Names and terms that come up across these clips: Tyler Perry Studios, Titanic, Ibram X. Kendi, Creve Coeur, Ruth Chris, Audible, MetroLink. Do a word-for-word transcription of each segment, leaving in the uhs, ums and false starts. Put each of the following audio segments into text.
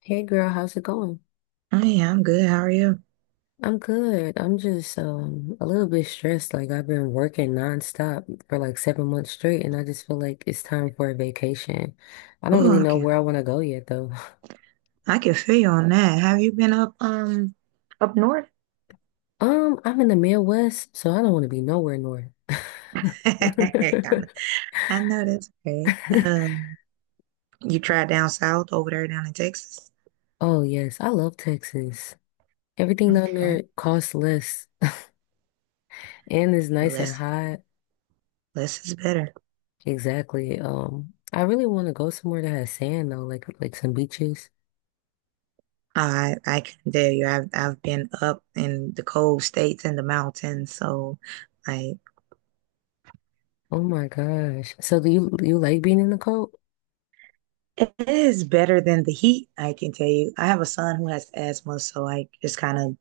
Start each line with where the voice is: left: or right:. left: Hey girl, how's it going?
right: I am good. How are you?
left: I'm good. I'm just um a little bit stressed. Like I've been working nonstop for like seven months straight, and I just feel like it's time for a vacation. I don't really
right: Oh, I
left: know
right: can
left: where I want to go yet though.
right: I can feel you on that. Have you been up um up north?
left: Um, I'm in the Midwest, so I don't want to be nowhere north.
right: I know, I know that's right. Um, you tried down south over there down in Texas.
left: Oh yes, I love Texas. Everything down
right: Okay,
left: there costs less and is
right: and
left: nice and
right: less
left: hot.
right: less is better.
left: Exactly. Um, I really want to go somewhere that has sand though, like like some beaches.
right: I I can tell you, I've I've been up in the cold states and the mountains, so I.
left: Oh my gosh. So do you you like being in the cold?
right: It is better than the heat, I can tell you. I have a son who has asthma, so like just kind of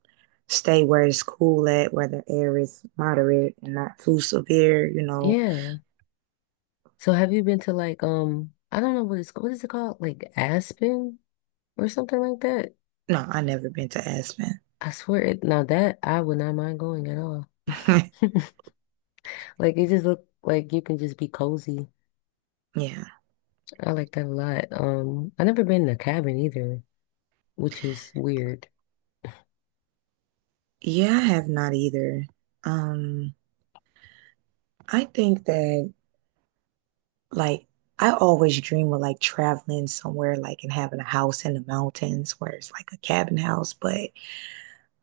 right: stay where it's cool at, where the air is moderate and not too severe, you know.
left: Yeah. So have you been to like um I don't know what it's what is it called? Like Aspen or something like that?
right: No, I never been to Aspen.
left: I swear it now that I would not mind going at all. Like it just look like you can just be cozy.
right: Yeah.
left: I like that a lot. Um I never been in a cabin either, which is weird.
right: Yeah, I have not either. Um, I think that like I always dream of like traveling somewhere like and having a house in the mountains where it's like a cabin house, but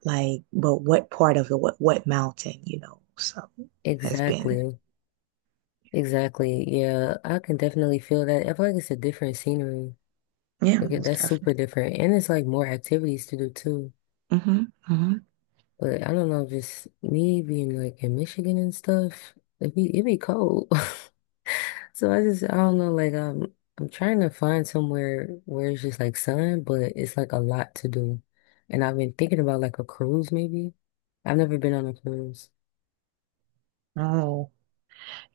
right: like but what part of it, what what mountain, you know? So has been.
left: Exactly. Exactly. Yeah, I can definitely feel that. I feel like it's a different scenery.
right: Yeah,
left: Like it-
right: most
left: that's super
right: definitely.
left: different. And it's like more activities to do too.
right: Hmm hmm.
left: But I don't know, just me being like in Michigan and stuff, it be it be cold. So I just I don't know, like I'm I'm trying to find somewhere where it's just like sun, but it's like a lot to do. And I've been thinking about like a cruise maybe. I've never been on a cruise.
right: Oh,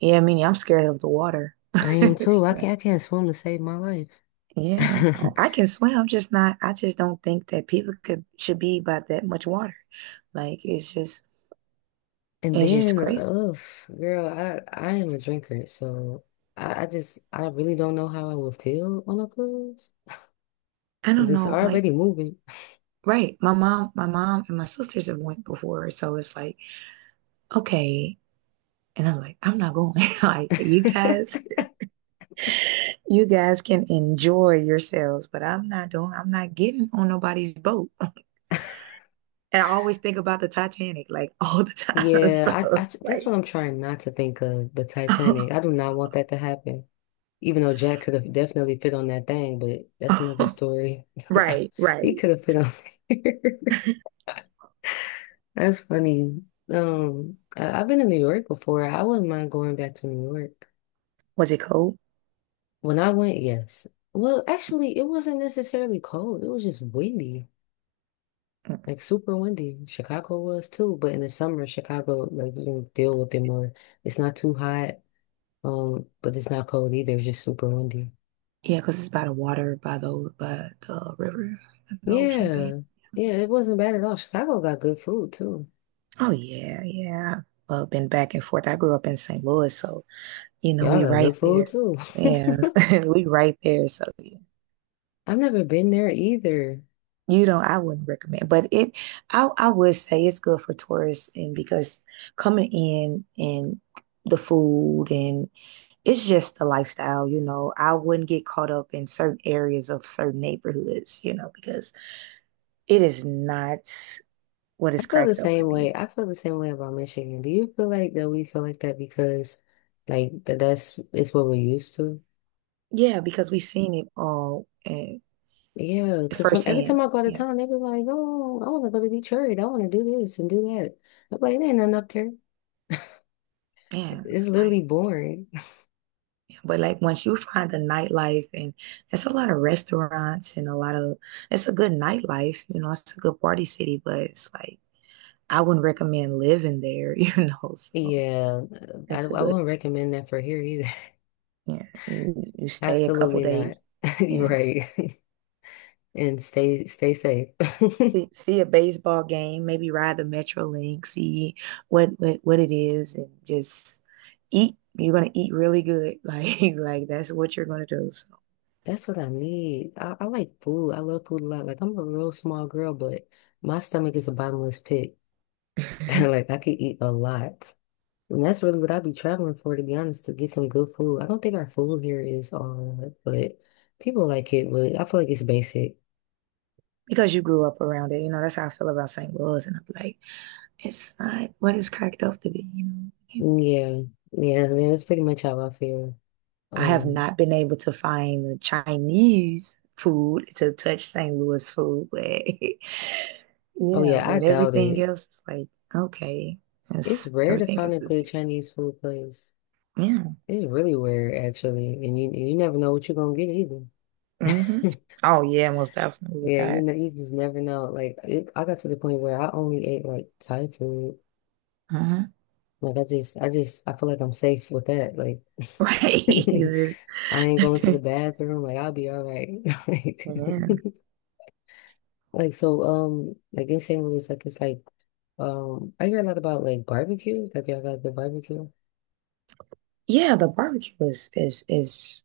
right: yeah, I mean, I'm scared of the water.
left: I am too. I
right: So,
left: can't I can't swim to save my life.
right: yeah. I I can swim. I'm just not, I just don't think that people could should be by that much water. Like it's just
left: And
right: it's just
left: then,
right: crazy.
left: ugh, girl, I I am a drinker, so I, I just I really don't know how I would feel on a cruise
right: I
left: because
right: don't
left: it's
right: know. Like,
left: already moving.
right: right. My mom, my mom and my sisters have went before. So it's like, okay. And I'm like, I'm not going. Like, you guys, you guys can enjoy yourselves, but I'm not doing, I'm not getting on nobody's boat. And I always think about the Titanic, like all the time. So
left: Yeah, I, I that's
right: like
left: what I'm trying not to think of, the Titanic. I do not want that to happen. Even though Jack could have definitely fit on that thing, but that's another story.
right: right,
left: He
right: right.
left: could have fit on there. That's funny. Um, I, I've been to New York before. I wouldn't mind going back to New York.
right: Was it cold?
left: When I went, yes. Well, actually, it wasn't necessarily cold. It was just windy,
right: Mm.
left: like super windy. Chicago was too, but in the summer, Chicago, like you can deal with it more. It's not too hot. Um, but it's not cold either. It's just super windy.
right: Yeah, because it's by the water, by the by the river, and the ocean thing.
left: Yeah. Yeah, it wasn't bad at all. Chicago got good food too.
right: Oh yeah, yeah. Uh, been back and forth. I grew up in saint Louis, so you know
left: Y'all
right: we
left: got
right: right
left: good food
right: there.
left: too.
right: Yeah, we right there. So yeah.
left: I've never been there either.
right: You know, I wouldn't recommend, but it, I I would say it's good for tourists, and because coming in and the food and it's just the lifestyle, you know. I wouldn't get caught up in certain areas of certain neighborhoods, you know, because it is not what
left: I
right: it's
left: feel the
right: cracked up to
left: same
right: be.
left: way. I feel the same way about Michigan. Do you feel like that we feel like that because like that that's it's what we're used to?
right: Yeah, because we've seen it all and
left: Yeah, because when every
right: firsthand.
left: time I go out of
right: Yeah.
left: town, they be like, "Oh, I want to go to Detroit. I want to do this and do that." I'm like, "There ain't nothing up there.
right: Yeah.
left: It's
right: It's
left: literally
right: like
left: boring."
right: yeah, but like once you find the nightlife and there's a lot of restaurants and a lot of it's a good nightlife, you know, it's a good party city, but it's like I wouldn't recommend living there, you know. So
left: Yeah, I,
right: it's a
left: I
right: good
left: wouldn't recommend that for here either.
right: yeah. And you stay a couple
left: Absolutely not.
right: days.
left: You're
right: Yeah.
left: right. And stay stay safe.
right: See see a baseball game, maybe ride the MetroLink, see what what what it is, and just eat. You're gonna eat really good, like like that's what you're gonna do. So.
left: That's what I need. I, I like food. I love food a lot. Like I'm a real small girl, but my stomach is a bottomless pit. Like I could eat a lot. And that's really what I'd be traveling for, to be honest, to get some good food. I don't think our food here is all that, but people like it, but I feel like it's basic.
right: Because you grew up around it, you know that's how I feel about saint Louis, and I'm like, it's not what it's cracked up to be. You know,
left: Yeah. Yeah, yeah, that's pretty much how I feel.
right: I have
left: Um,
right: not been able to find the Chinese food to touch saint Louis food, but
left: oh
right: yeah,
left: yeah, I
right: but
left: doubt
right: everything
left: it.
right: else is like okay,
left: It's
right: it's,
left: rare to
right: everything
left: find a
right: else is
left: good
right: big.
left: Chinese food place.
right: Yeah.
left: It's really weird, actually, and you you never know what you're gonna get either.
right: Hmm. Oh yeah, most definitely with
left: Yeah, you
right: that.
left: know, you just never know. Like, it, I got to the point where I only ate like Thai food.
right: Uh-huh.
left: Like, I just, I just, I feel like I'm safe with that. Like,
right: Right.
left: I ain't going to the bathroom. Like, I'll be all right. Like,
right: Yeah.
left: like so, um, like in saint Louis, like it's like, um, I hear a lot about like barbecue. Like, y'all got the barbecue.
right: Yeah, the barbecue is is is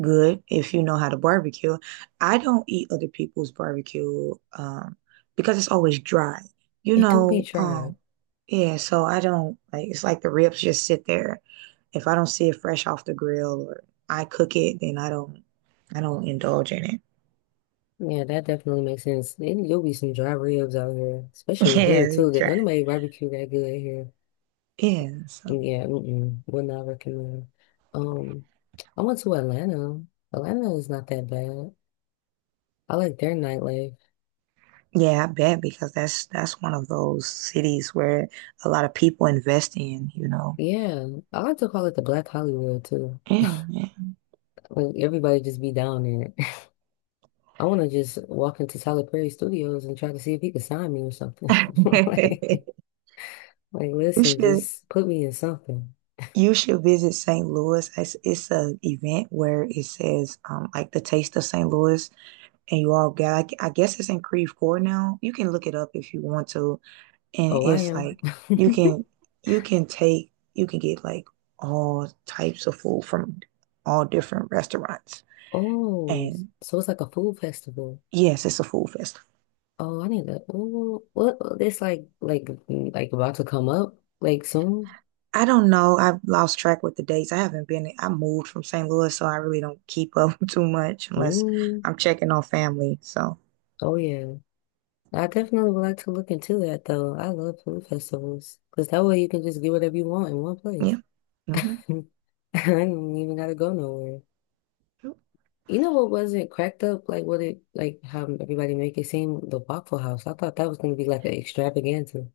right: good if you know how to barbecue. I don't eat other people's barbecue um because it's always dry. You
left: It do be
right: know,
left: dry.
right: um yeah, so I don't like it's like the ribs just sit there. If I don't see it fresh off the grill or I cook it, then I don't I don't indulge in it.
left: Yeah, that definitely makes sense. Then You'll be some dry ribs out here, especially
right: Yeah,
left: here too.
right: it's
left: That
right: dry.
left: none of my barbecue that good here.
right: Yeah, so
left: Yeah, mm-mm, would not recommend. Um, I went to Atlanta. Atlanta is not that bad. I like their nightlife.
right: yeah, I bet because that's that's one of those cities where a lot of people invest in, you know.
left: Yeah, I like to call it the Black Hollywood too.
right: Yeah,
left: Like everybody just be down there. I want to just walk into Tyler Perry Studios and try to see if he could sign me or something.
right: yeah.
left: Like, like,
right: You
left: listen,
right: should
left: just put me in something.
right: you should visit saint Louis. It's it's a event where it says um like the taste of saint Louis and you all got I, I guess it's in Creve Coeur now. You can look it up if you want to. And
left: Oh, I
right: it's
left: am.
right: like you can you can take you can get like all types of food from all different restaurants.
left: Oh,
right: And
left: so it's like a food festival.
right: yes, it's a food festival.
left: Oh, I need to. Oh, what? It's like like mm, like about to come up like soon.
right: I don't know. I've lost track with the dates. I haven't been, I moved from saint Louis, so I really don't keep up too much unless
left: Mm.
right: I'm checking on family. So,
left: Oh yeah, I definitely would like to look into that though. I love food festivals because that way you can just get whatever you want in one
right: yeah.
left: place. I
right: Hmm.
left: don't even gotta go nowhere. You know what wasn't cracked up? Like what it like how everybody make it seem, the Waffle House. I thought that was gonna be like an extravaganza.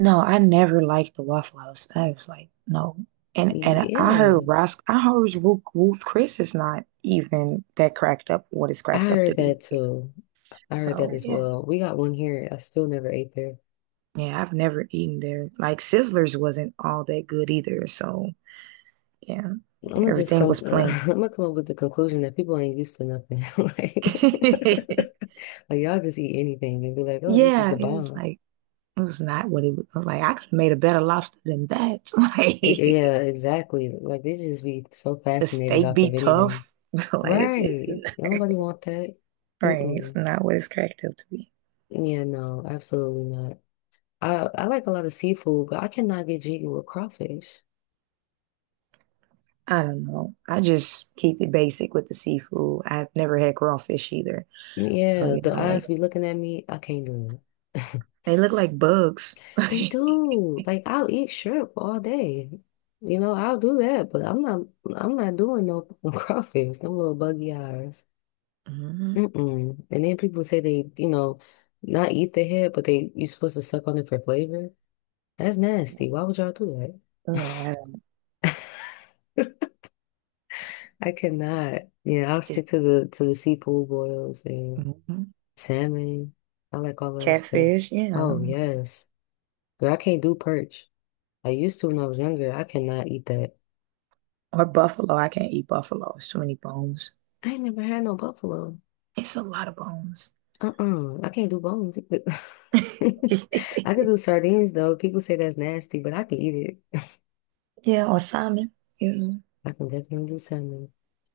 right: No, I never liked the Waffle House. I was like, no. And and I heard
left: Yeah.
right: Ros I heard Ruth, Ruth Chris is not even that cracked up what it's
left: I
right: cracked up to
left: heard
right: be.
left: that too. I heard
right: So,
left: that as
right: yeah.
left: well. We got one here. I still never ate there.
right: Yeah, I've never eaten there. Like Sizzlers wasn't all that good either. So, yeah.
left: I'm gonna just
right: Everything
left: come.
right: was plain.
left: I'm gonna come up with the conclusion that people ain't used to nothing. Like, like y'all just eat anything and be like, "Oh, this is the
right: Yeah, it was
left: bomb."
right: like it was not what it was. I was like, I could have made a better lobster than that.
left: I-
right: Like
left: yeah, exactly. Like they just be so
right: the
left: fascinated
right: steak
left: off
right: be
left: of anything,
right: tough. Like it's, it's
left: right?
right: not
left: Nobody want that.
right: right. It's
left: Mm-mm.
right: not what it's cracked up to be.
left: Yeah, no, absolutely not. I I like a lot of seafood, but I cannot get jiggy with crawfish.
right: I don't know. I just keep it basic with the seafood. I've never had raw fish either. So,
left: Yeah,
right: you
left: the
right: know, like
left: eyes be looking at me. I can't do it.
right: they look like bugs.
left: They do. Like I'll eat shrimp all day. You know, I'll do that, but I'm not I'm not doing no crawfish, no little buggy eyes.
right: Mhm.
left: Mm-mm. And then people say they, you know, not eat the head, but they you're supposed to suck on it for flavor. That's
right: Yeah.
left: nasty. Why would y'all do
right: Oh, I don't
left: that? I cannot. Yeah, I'll
right: just
left: stick to the to the seafood boils and
right: mhm.
left: salmon. I like all of that stuff.
right: Catfish, yeah.
left: Oh yes. Girl, I can't do perch. I used to when I was younger. I cannot eat that.
right: Or buffalo. I can't eat buffalo. It's too many bones.
left: I ain't never had no buffalo.
right: It's a lot of bones.
left: Uh-uh. I can't do bones either. I could do sardines though. People say that's nasty, but I can eat it.
right: Yeah, or Simon. Yeah.
left: I can definitely do salmon.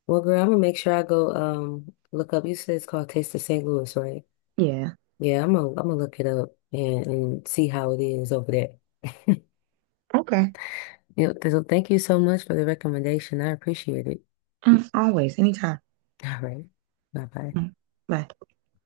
left: Well, girl, I'm gonna make sure I go um look up. You said it's called Taste of saint Louis, right?
right: Yeah.
left: Yeah, I'm gonna I'm gonna look it up and, and see how it is over there.
right: Okay.
left: Yeah, so thank you so much for the recommendation. I appreciate it.
right: Mm, always, anytime.
left: All right. Bye bye.
right: Mm, bye.